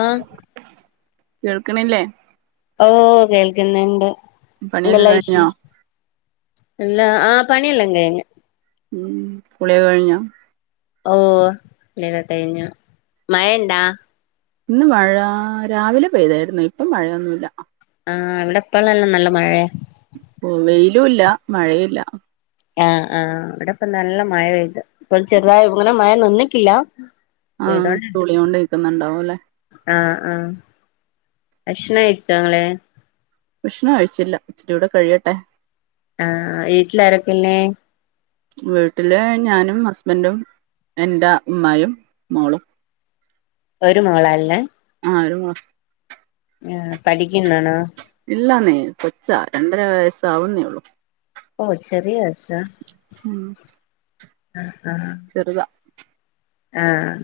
ആഹ് കേൾക്ക്ണില്ലേ? ഓ കേൾക്കുന്ന്ണ്ട്. പണിയൊക്കെ എന്തെല്ലാം കഴിഞ്ഞോ വിശേ ഇല്ല ആഹ് പണിയെല്ലം കഴിഞ്ഞ് ഉം കുള്യൊക്കെ കഴിഞ്ഞോ ഓഹ് കുള്യൊക്കെ കഴിഞ്ഞു. മയണ്ടാ ഇന്ന് മഴാ രാവിലെ പെയ്തായിരുന്നു ഇപ്പം മഴയൊന്നുല്ല ആഹ് ഇവിടെപ്പള്ളെല്ലം നല്ല മഴയാ ഓഹ് വെയിലുല്ല മഴയുല്ല. ആഹ് ആഹ് വിടെപ്പ നല്ല മഴ പെയ്ത്. ഇപ്പോൾ ചെറുതായി ഇങ്ങനെ മഴ നിന്നിക്കില്ല. ആഹ് പെയ്തോണ്ടിണ്ട് പുളിയോണ്ടെക്കുന്നുണ്ടാവും ല്ലേ. ആഹ് ആഹ് ഭക്ഷണയ്ച്ച ഇങ്ങളെ ഭഷ്ണം കഴിച്ചില്ല ഇച്ചിരി കൂടെ കഴിയട്ടെ. ആഹ് ഏട്ട്ല് ആാരൊക്കെള്ളെ? വീട്ടില് ഞാനും ഹസ്ബൻറും എന്റെ ഉമ്മായും മോളും. ഒരു മോളാള്ളേ? ആഹ് ഒരു മോ. ഏഹ് പഠിക്കുന്നാണോ? ഇല്ലാന്നെ കൊച്ചാ രണ്ടര വയസ്സാവുന്നേ ഉള്ളു. ഓ ചെറിയൊച്ച ഉം, ആഹ് ആഹ് ചെറുതാ. ആഹ്.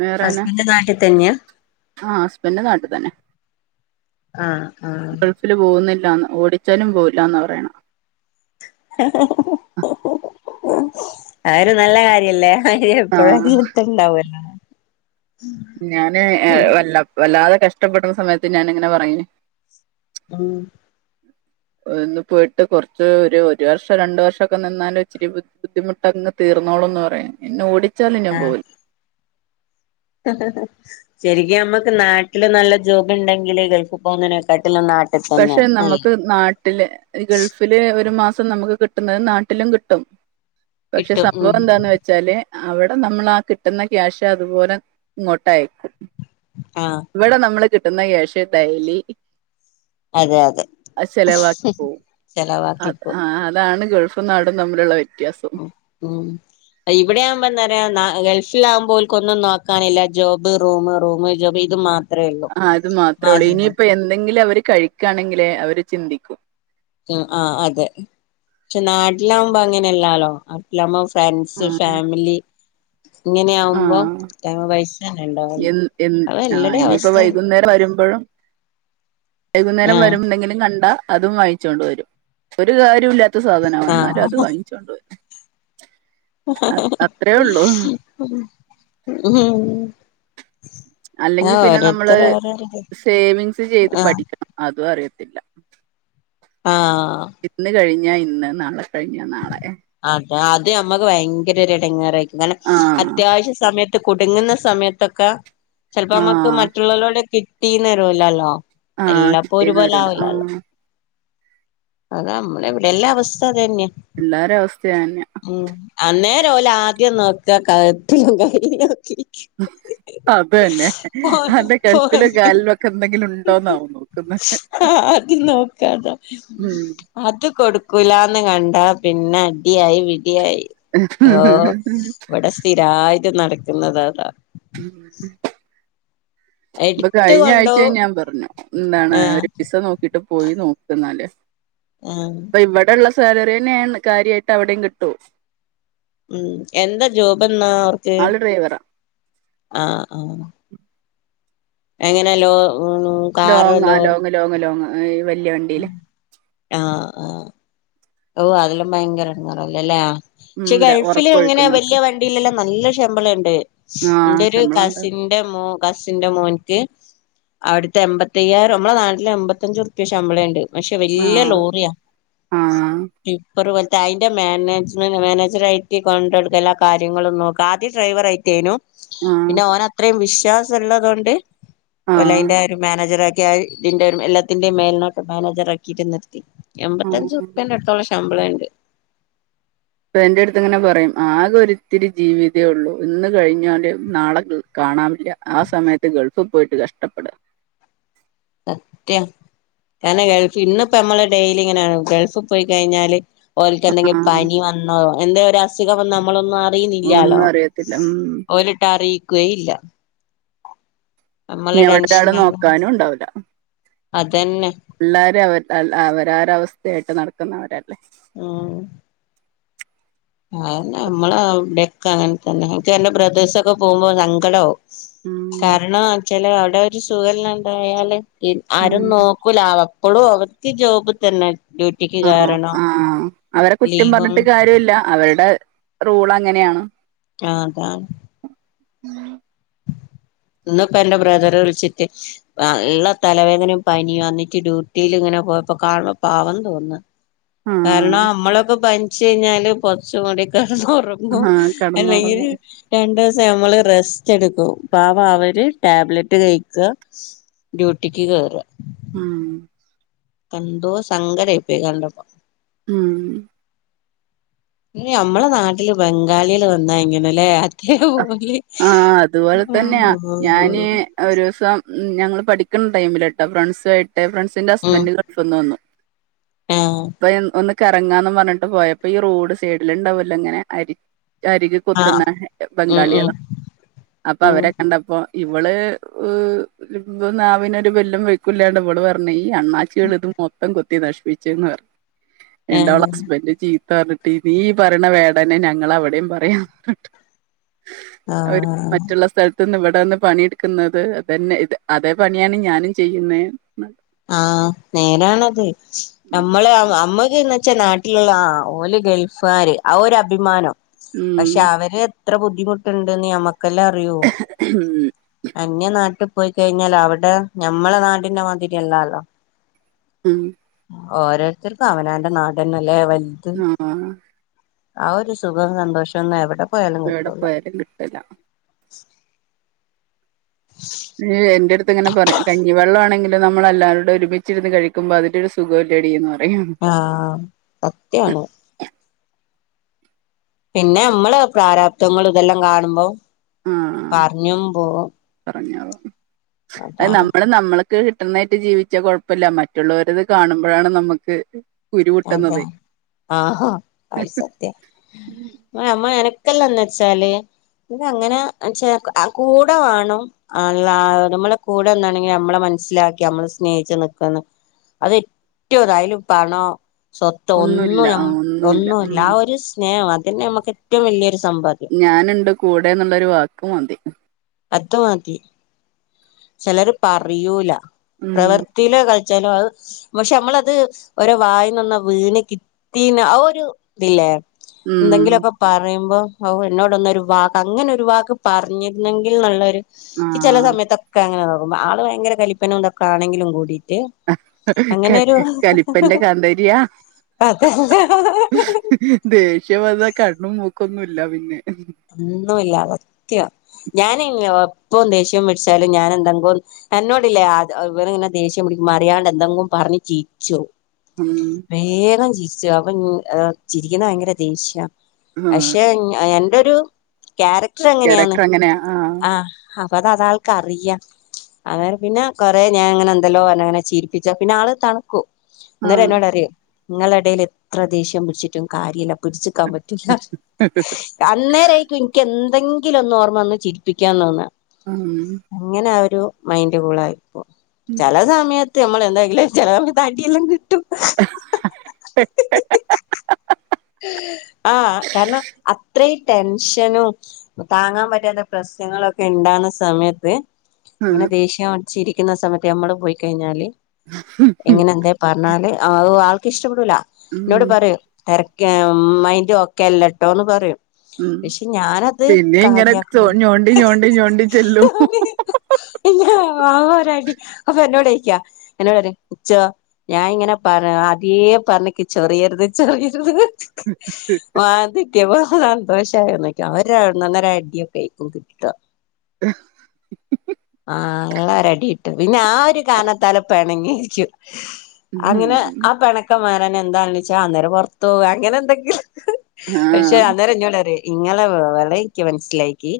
വേറെ ഹസ്ബൻഡ് നാട്ടിൽ തന്നെയാ? ആ ഹസ്ബൻഡ് നാട്ടിൽ തന്നെ ആഹ് ആഹ്. ഗൾഫിൽ പോകുന്നില്ലന്ന് ഓടിച്ചാലും പോവില്ലന്ന പറയ്ണ്. [unintelligible] അതരു ഒരു നല്ല കാര്യല്ലേ. ആഹ് എപ്പഴാ ആ ഞ്ഞി എട്ത്ത്ണ്ടാവല്ലാ. ഞാന് ഏഹ് വല്ല വല്ലാതെ കഷ്ടപ്പെട്ട സമയത്ത് ഞാനിങ്ങനെ പറയെ. ഉംഹ്. ഒന്ന് പോയിട്ട് കൊർച്ച് ഒരു ഒരു വർഷം രണ്ട് വർഷൊക്കെ നിന്നാലും ച്ചിരി ബുദ്ധിമുട്ടൊന്ന്. തീർന്നോളുംന്ന് പറയാ എന്നെ ഓടിച്ചാലും ഞാൻ ആഹ് പോവില്ല. ശരിക്കും നമ്മക്ക് നാട്ടില് നല്ല ജോബ് ഉണ്ടെങ്കില് ഗൾഫ് പോകുന്നതിനെക്കാട്ടു നാട്ട. പക്ഷെ നമുക്ക് നാട്ടില് ഗൾഫില് ഒരു മാസം നമുക്ക് കിട്ടുന്നത് നാട്ടിലും കിട്ടും. പക്ഷെ കിട്ടും സംഭവം ഉം എന്താന്ന് വെച്ച. ച്ചാല് അവിടെ നമ്മളാ കിട്ടുന്ന ക്യാഷ് അതുപോലെ ഇങ്ങോട്ടയക്കും. ആഹ്. ഇവിടെ നമ്മള് കിട്ടുന്ന കേശ് ടൈലി. അതെ അതെ അത് ചെലവാക്കി പോവും അഹ് ചെലവാക്കിപ്പോ ആഹ് അതാണ് ഗൾഫ്. ഫും നാടും തമ്മിലുള്ള വ്യത്യാസം. ഉംഹ്. ഇവിടെയാവുമ്പോ എന്ത റയാ നാ ഗൾഫിലാകുമ്പോൽക്കൊന്നും നോക്കാനില്ല ജോബ് റൂം റൂം ജോബ് ഇത് മാ. ആഹ് അത് മാത്രേ ഉള്ളൂ. ഇനിയിപ്പം എന്തെങ്കിലും അവര് കഴിക്കാണെങ്കിലേ അവര് ചിന്തിക്കൂ. ഉം ആഹ് അതെ ക്ഷെ നാട്ടിലാകുമ്പോ അങ്ങനെല്ലാലോ നാട്ടിലാമ്പോ ഫ്രണ്ട്സ് ആഹ് ഫാമിലി ഇങ്ങനെയാവുമ്പോ ആഹ് കൈമ പൈ. എൻ എൻ ആഹ് ഇനിയിപ്പോ അവസ്ഥ വൈകുന്നേരം വരുമ്പോഴും. വൈകുന്നേരം ആഹ് വരുംമ്പോ എന്തെങ്കിലും കണ്ടാ അതും വായി. ങ്ങിച്ചോണ്ട്‌വരും ഒരു കാര്യവുല്ലാത്ത സാധനാവും ന്നാലും അത് ആഹ് വാങ്ങിച്ചൊണ്ട് വരും. അഹ് അത്രയേ ഉള്ളൂ. ഉം ഉംഹ്. അല്ലെങ്കിൽ പിന്നെ നമ്മള് ഓരോരിത് സേവിങ്സ് ചെയ്ത് ആഹ് പഠിക്കണം. അതും അറിയത്തില്ല. ആഹ്. ഇന്ന് കഴിഞ്ഞാ ഇന്ന് നാളെ കഴിഞ്ഞ നാളെ. അത് അത് നമ്മക്ക് ഭയങ്കര രു എടങ്ങേറായിരിക്കും കാരണം ആഹ് അത്യാവശ്യ സമയ. ത്ത് കുടുങ്ങുന്ന സമയത്തൊക്കെ ചെലപ്പോ നമ്മക്ക് ആഹ് മറ്റുള്ളോലോട് കിട്ടീന്നരൂലല്ലോ. ആഹ് എല്ലാപ്പം കിട്ടിയെന്ന് ഒരുപോലെ വരൂല ആവില്ലാല്ലോ. ആഹ് അത് നമ്മുടെ ഇവിടെ എല്ലാ അവസ്ഥ അതന്നെ. എല്ലാരിം അവസ്ഥ അയന്നെ. ഉം അന്നേര പോലെ ആദ്യം നോക്ക കട്ടിലും കൈ നോക്കി അത് തന്നെ അന്റെ കഴുത്തില പോരും കാലിലൊക്കെ എന്തെങ്കിലും ഉണ്ടോന്നാവുന്നു ആഹ് അദ്യം നോക്കാത ഉം അത് കൊടുക്കൂലന്ന് കണ്ട പിന്നെ അടിയായി വിടിയായി [unintelligible] തായിട്ട് നടക്കുന്നത് അതാ ഉം [unintelligible] ഇപ്പൊ എടുത്ത് കഴിഞ്ഞ ആഴ്ച കൊണ്ടോവും ഞാൻ പറഞ്ഞു എന്താണ് ആഹ് ഒരു വിസ നോക്കി ട്ട് പോയി നോക്ക് ന്നാല് ആഹ് അപ്പൊ ഇവിടെള്ള സാലറി തന്നെയാണ് കാര്യമായിട്ട് അവിടെയും കിട്ടുവ ഉം എന്താ ജോബ് എന്നാ അവർക്ക് ആള് ഡ്രൈവറാ ആഹ് എങ്ങനെയല്ലോ ലോങ് ആ ലോങ്ങ് ലോങ് ലോങ്ങ് വല്യ വണ്ടി ആഹ് ആ ഓഹ അതെല്ലാം ഭയങ്കര എടങ്ങറല്ലല്ലേ ഉം പക്ഷെ ര- ഗൾഫില് ഇങ്ങനെ ഉറക്കൊഴിക്കുന്നൊക്കെ വലിയ വണ്ടില്ലെല്ലാം നല്ല ശമ്പളം ഉണ്ട് ആ എന്റെ ഒരു ശമ്പളം ഉണ്ട് കാസിൻ മോ കസിന്റെ മോൻക്ക് അവിടുത്തെ എമ്പത്തയ്യായിരം നമ്മളെ നാട്ടിലെ എമ്പത്തഞ്ച് ഉറുപ്പ്യ ശമ്പളംണ്ട് പക്ഷെ വല്യ ലോറിയാ ആഹ് ടിപ്പർ പോൽത്തെ അതിന്റെ മാനേജ്മെന് മാനേജർ ആയിട്ട് കൊണ്ടടുക്ക എല്ലാ കാര്യങ്ങളും നോക്കി ആദ്യം ഡ്രൈവർ ആയിട്ടയ്നോ ആ പിന്നെ ഓന അത്രയും വിശ്വാസ ഉള്ളതൊണ്ട് ആ ഓലൈന്റെ ഒരു മാനേജർ ആ ക്കെ ആയി ഇതിന്റെ എല്ലാത്തിന്റെയും മേലിനൊക്കെ മാനേജർ ആക്കിയിട്ട് നിർത്തി ആ എൺമ്പത്തഞ്ചു ടുത്തുള്ള ശമ്പളം ഉണ്ട് അപ്പ എന്റെ അടുത്ത് ഇങ്ങനെ പറയും ആകെ ഒത്തിരി ജീവിതേ ഉള്ളൂ ഇന്ന് കഴിഞ്ഞല് നാളെ കാണാ ഇല്ല ആ സമയത്ത് ഗൾഫിൽ പോയിട്ട് കഷ്ടപ്പെടുക സത്യം കാരണം ഗൾഫ് ഇന്നിപ്പോ നമ്മള് ഡെയിലി ഇങ്ങനെയാണ് ഗൾഫിൽ പോയി കഴിഞ്ഞാല് ഓൽക്ക് എന്തെങ്കിലും ആഹ് പനി വന്നോ എന്ത ഒരു അസുഖം നമ്മളൊന്ന ഒന്നും അറുന്നില്ലാലോ അറിയത്തില്ല ഉം ഓലട്ട അറിയിക്കുകേ ഇല്ല നമ്മളെ ഇനി എവിടെരാള് ടെൻഷനാണ് നോക്കാനും ഉണ്ടാവുല അതന്നെ എല്ലാരും അവ അവരര അവസ്ഥയായിട്ട് നടക്കുന്നവരല്ലേ ആഹ് അെ നമ്മള ഇടെക്ക അങ്ങനെ തന്നെ എനിക്ക് എന്റെ ബ്രദേഴ്സൊക്കെ പോകുമ്പോ സങ്കടമാവും ഉം കാരണംച്ചല് അവിടെ ഒരു സുഖല്ലാണ്ടായാല് ആരും നോക്കൂല അപ്പോഴും അവർക്ക് ജോബിൽ തന്നെ ഡ്യൂട്ടിക്ക് ആ കേറണം ആഹ അവരെ കുറ്റം ലീവും പറഞ്ഞിട്ട് കാര്യമല്ല അവരുടെ റൂൾ അങ്ങനെയാണ് ആ അതാ ഉം ഇന്ന് ഇപ്പ എന്റെ ബ്രദറ് വിളിച്ചിട്ട നല്ല തലവേദനയും പനിയും വന്നിട്ട് ഡ്യൂട്ടിൽ ഇങ്ങനെ പോയപ്പോ കാണ പാവം തോന്നുന്നു ആഹ് കാരണം നമ്മളൊക്കെ പനിച്ച കഴിഞ്ഞാല് പൊത്ച്ച് മൂടി കടന്നൊറങ്ങും ആഹ് അല്ലെങ്കിൽ കടന്നുറങ്ങും രണ്ടു ദിവസം അമ്മള് റെസ്റ്റ് റ്റെടുക്കും പാവം അവര് ടാബ്ലറ്റ് കഴിക്ക ഡ്യൂട്ടിക്ക് കേയറാ ഉം എന്തേ സങ്കടായി പോയി കണ്ടപ്പം ഉം നമ്മളെ നാട്ടില് ബംഗാളികള് വന്ന എങ്ങനല്ലേ കെ ഓല് ആഹ് ഒരു ദിവസം ഞങ്ങൾ പഠിക്കുന്ന ടൈമിലിട്ടോ ഫ്രണ്ട്സ ആയിട്ട് ഫ്രണ്ട്സിന്റെ ഹസ്ബൻഡ് ഗൾഫിന്ന് വന്നു ഏഹ് ഇപ്പൊ ഒന്ന് കറങ്ങാന്ന് പറഞ്ഞിട്ട് പോയപ്പോ ഈ റോഡ് സൈഡിൽ ഇണ്ടാവല്ലോ ഇങ്ങനെ അരി അരിക ആഹ് കൊത്തുന്ന ഉം ഉം ബംഗാളിയളെ അപ്പൊ ഉം അവരെ കണ്ടപ്പോ ഇവള് നാവിനൊരു ബെല്ലും ബ്രെക്കുല്ലാണ്ട് ഇവള് പറഞ്ഞ് ഈ അണ്ണാച്ചിയൾ ഇത് മൊത്തം കൊത്തി നശിപ്പിച്ചുന്ന് പറഞ്ഞു ന്നന്റോളെ ആഹ് ഹസ്ബന്റ് ചീത്തർഞ്ഞ് ട്ടി ബി പറണ വേടനെ ഞങ്ങള അവിടെയും പറയാന്ന് പർഞ്ഞിട്ട് ഓര് ആഹ് മറ്റുള്ള സ്ഥല ഇവിടെ വന്ന് പണിട്ക്കുന്നത് അതന്നെ ഇ അതേ പണിയാണ് ഞാനും ചെയ്യുന്നേ ആഹ്‌ നേരാണത് നമ്മളെ നമ്മക്ക്ന്ന് വെച്ചാ നാട്ടിലുള്ള ആ ഓല് ഗൾഫാര് ആ ഒരു അഭിമാനം ഉം ക്ഷാവര് എത്ര ബുദ്ധിമുട്ടുണ്ട്ന്ന് ഞമ്മക്കല്ലേ അറിയൂ അന്യ നാട്ടി പോയി കഴിഞ്ഞാല അവിടെ ഞമ്മളെ നാടിന്റെ മാതിരി അല്ലാല്ലോ ഉം ഓരോരുത്തർക്ക് അവനാന്റെ നാടന്നല്ലെ വൽ ഉം. ആ ഒരു സുഖം സന്തോഷം ഒന്നു എവിട ഏടെ പോയാലും കിട്ടൂല ഏഹ എന്റെടുത്ത് ഇങ്ങനെ പറയു കഞ്ഞി വെള്ളാണെ നമ്മളെല്ലാരോടെ ഒരുമിച്ചിരു കഴിക്കുമ്പോ അതിന്റെരു സുഖല്ലോടി എന്ന് പറയും. ആഹ്‌ സത്യാണ് പിന്നെ നമ്മള് പ്രാരാബ്ദങ്ങൾ ഇതെല്ലാം കാണുമ്പം ആ പറഞ്ഞാവോ അത് അതാണ് നമ്മള് നമ്മള്. ക്ക് കിട്ടുന്നായിട്ട് ജീവിച്ചാ കൊഴപ്പല്ല മറ്റുള്ളോർത് കാണുമ്പഴാണ് നമ്മക്ക് അതെ ആഹഹ അയി സത്യ മാ മാ എനക്കല്ലന്ന് വെച്ചാല് ത് അങ്ങനെച്ച കൂടെ വേണം ആല്ല നമ്മടെ കൂടെ നിന്നേനെകി നമ്മളെ മനസ്സിലാക്കി നമ്മള് സ്നേഹിച് നികാന്ന് അതേറ്റു താ അയില് പണോ സൊത്തോ ഒന്നു ഒന്നുമില്ല ആ, ഒന്നുമില്ല ഒന്നുല്ല ഉം. ആ ഒരു സ്നേഹം അതെന്നെ നമ്മക്ക് ഏറ്റവും വലിയൊരു സംഭ ഞാന്ണ്ട് കൂടെ എന്നുള്ളരു വാക്ക് മതി അത് മതി ചേലർ പറയൂല ഉം പ്രവർത്തിയില കാ ച്ചാലോ അ പക്ഷെ നമ്മളത് ഓരോ വായിനൊന്ന് വീണ് കിട്ടീണെ ആ ഒരു തില്ലേ ഉം എന്തെങ്കിലൊക്കെ പറയുമ്പോ ഓ എന്നോടൊന്നൊരു വാ അങ്ങനെ ഒരു വാക്ക് പറഞ്ഞിരുന്നെങ്കിൽ ന്നുള്ളൊരു ക്ക് ചെല ആഹ് സമയത്തൊക്കെ അങ്ങനെ തൊന്നുമ്പ ആള് ഭയങ്കര കലിപ്പനും ഇതൊക്കെ ആണെങ്കിലും കൂടീട്ട് കലിപ്പന്റെ കാന്താരിയാ അതെ അതെ ദേഷ്യം വന്നാ കണ്ണും മൂക്കൊന്നുല്ല പിന്നെ ഒന്നുല്ല സത്യം ഞാന എപ്പം ദേഷ്യം പിടിച്ചാലും ഞാൻ എന്തെങ്കും എന്നോടില്ലേ അ ഇവന് ഇങ്ങനെ ദേഷ്യം പിടിക്കുമ്പോ അറിയാണ്ട് എന്തെങ്കും പറഞ്ഞ് ചിര്ച്ചും ഉം വേഗം ചിരിച്ചു അപ്പൊ ചിരിക്കുന്നത് ഭയങ്കര ദേഷ്യ ആഹ് പശേ ആൻ ടൊരു ക്യാരക്ടർ അങ്ങനെയാണ് ക്യാരക്ടർ അങ്ങനെയാ ആഹ് ആ അപ്പ അത് അതാൾക്കാരിയാ. അങ്ങേ പിന്നെ കൊറേ ഞാൻ ഇങ്ങനെ എന്തല്ലോ പറഞ്ഞങ്ങനെ ചിരിപ്പിച്ചു പിന്നെ ആള് തണുക്കു. അന്നേരം ആഹ് എന്നോട് അറിയും ങ്ങളെടേൽ എത്ര ദേഷ്യം പിടിച്ചിട്ടും കാര്യല്ല പിടിച്ച്ക്കാൻ പ അന്നേരായിരിക്കും ഇൻക്ക് എന്തെങ്കിലും ഒന്ന് ഓർമ്മ വന്ന് ചിരിപ്പിക്കാൻ തോന്നാ. ഉം അങ്ങനെ ആ ഒരു മൈന്റ് കൂളായിപ്പോ ഉം ചെല സമയ ത്ത് നമ്മള എന്തായാലും ചെല സമയത്ത് അടിയെല്ലാം കിട്ടും ഹ ഹ ഹ ഹെ ആഹ്‌ കാരണം അത്രയും ടെൻഷനും താങ്ങാൻ പറ്റാത്ത പ്രശ്നങ്ങളൊക്കെ ഉണ്ടാന്ന സമയത്ത് ഇങ്ങനെ ദേഷ്യം അടിച്ചിരിക്കുന്ന സമയത്ത് നമ്മള് പോയി കഴിഞ്ഞാല് എങ്ങനെ എന്തെ. പറഞ്ഞാല് അവ് ആൾക്ക് ഇഷ്ടപ്പെടൂല ന്നോട് ഉം പറിം തെ ക്കെ മൈന്റ് ഒക്കെ അല്ലട്ടോന്ന് പറിം ഉം പക്ഷെ ഞാനത് പിന്നെ ഇങ്ങനെ ചോ കാര്യാക്ക്‌ണില്ല ഞോണ്ടി ഞോണ്ടി ഞോണ്ടി ചെല്ലും [unintelligible] [unintelligible] വാ വൊരടി അപ്പൊ ഓൻന്നോടോയിക്ക്യ ങ്ങനെ പറിം ഇച്ചോ ഞാൻ ഇങ്ങനെ പറഞ്ഞ അദ്യേ പറഞ്ഞ്ക്ക് ചെറിയരുത് ചെറിയരുത് ന്ന് ആത് ട്ടിയെപ്പോ സന്തോഷാന്ന് ക്ക്‌ അവര ന്നൊന്നര അടിയൊകെക്കും ൻക് കിട്ടാ ആഹ് ങ്ങളെ ഒരടി ട്ട് പിന്നെ ആ ഒരു കാരണത്താല് പെണങ്ങിയിരിക്കും അങ്ങനെ ആ പെണ ക്കമാരന്ന് എന്താ ണ്ച്ചാ അന്നേരം പൊർത്ത് പോവാ അങ്ങനെ എന്തെങ്കിലും പഷേ ആഹ് അന്നേരംഞ്ഞോടറിം ഇങ്ങളെ വെളയിക്ക് മനസ്സിലായിക്കി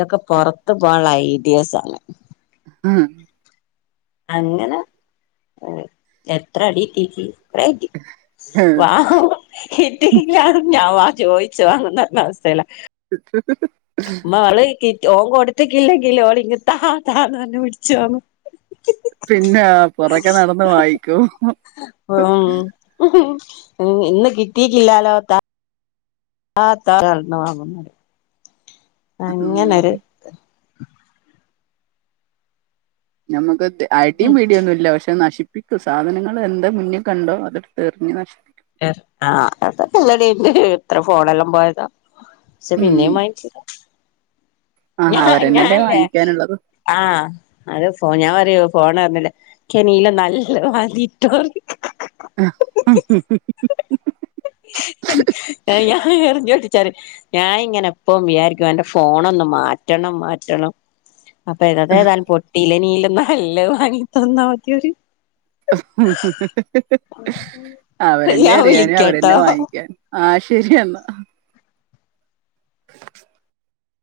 തൊക്കെ പൊറത്ത് പോവാള്ള ഐഡിയാസാണ് [unintelligible] അങ്ങനെ എത്ര അടിട്ടീക്ക് അ [unintelligible] തി വാ [unintelligible] കിട്ടീക്ക്‌ല്ല ന്ന് ഞാൻ ആ ചോദിച്ചു വാങ്ങുന്നറഞ്ഞ അവസ്തേല [unintelligible] മ്മോ [unintelligible] ളേയ്ക്കിറ്റ് ഓൻ കൊടുത്തക്കില്ലെങ്കില് ഓളിങ്ങ് ത്താ ത്താ ന്ന് പറഞ് പിടിച്ച് വാങ്ങും പിന്നെ പുറകെ നടന്ന് വാങ്ങിക്കും ഉം [unintelligible] ഇന്ന് കിട്ടീക്കില്ലാലോ ത ത്താ ന്ന് [unintelligible] വാങ്ങും ന്നറിയ ഉം അങ്ങനരു ഞമ്മക്ക്‌ ത് അടിം പിടിയൊന്നുല്ല പഷേ നശി പ്പിക്കും സാധനങ്ങൾ എന്താ മുന്നിൽ കണ്ടോ അതെട്ത്ത് എറിഞ്ഞ് നശി [unintelligible] ആഹ് അതൊക്കെ ഇവടിം ണ്ട് എത്ര ഫോണെല്ലാം പോയതാ ഷേ ഉം പിന്നേം വാങ്ങിചെരും ഞ ആഹ് അവരെന്നെല്ലേ ഞായില്ലേ വാങ്ങിക്കാനുള്ളത് ആഹ് അത് ഞാൻ പറയു ഫോണെർഞ്ഞ്ല്ലെ ക്ക്‌ ല്ലെ നല്ലെ വാങ്ങിറ്റോറിം [unintelligible] അ [unintelligible] [unintelligible] ഞാ എറിഞ്ഞോട്ടിച്ചാറിം ഞായിങ്ങനെ എപ്പൊവും വിചാരിക്കും എന്റെ ഫോണൊന്നു മാ റ്റണം മാറ്റണം അപ്പൊ ഇതത് ഏതായാലും പൊട്ടീലെ ഇനിയീലും ന നല്ലത് വാങ്ങിത്തന്നാ മതി റിം [unintelligible] അവരെന്നെ ഞാൻ എറിയാനും അവരെന്നെ വിളിക്കാട്ടോ വാങ്ങിക്ക്യാനും ആഹ് ശരിയെന്നാ [inaudible]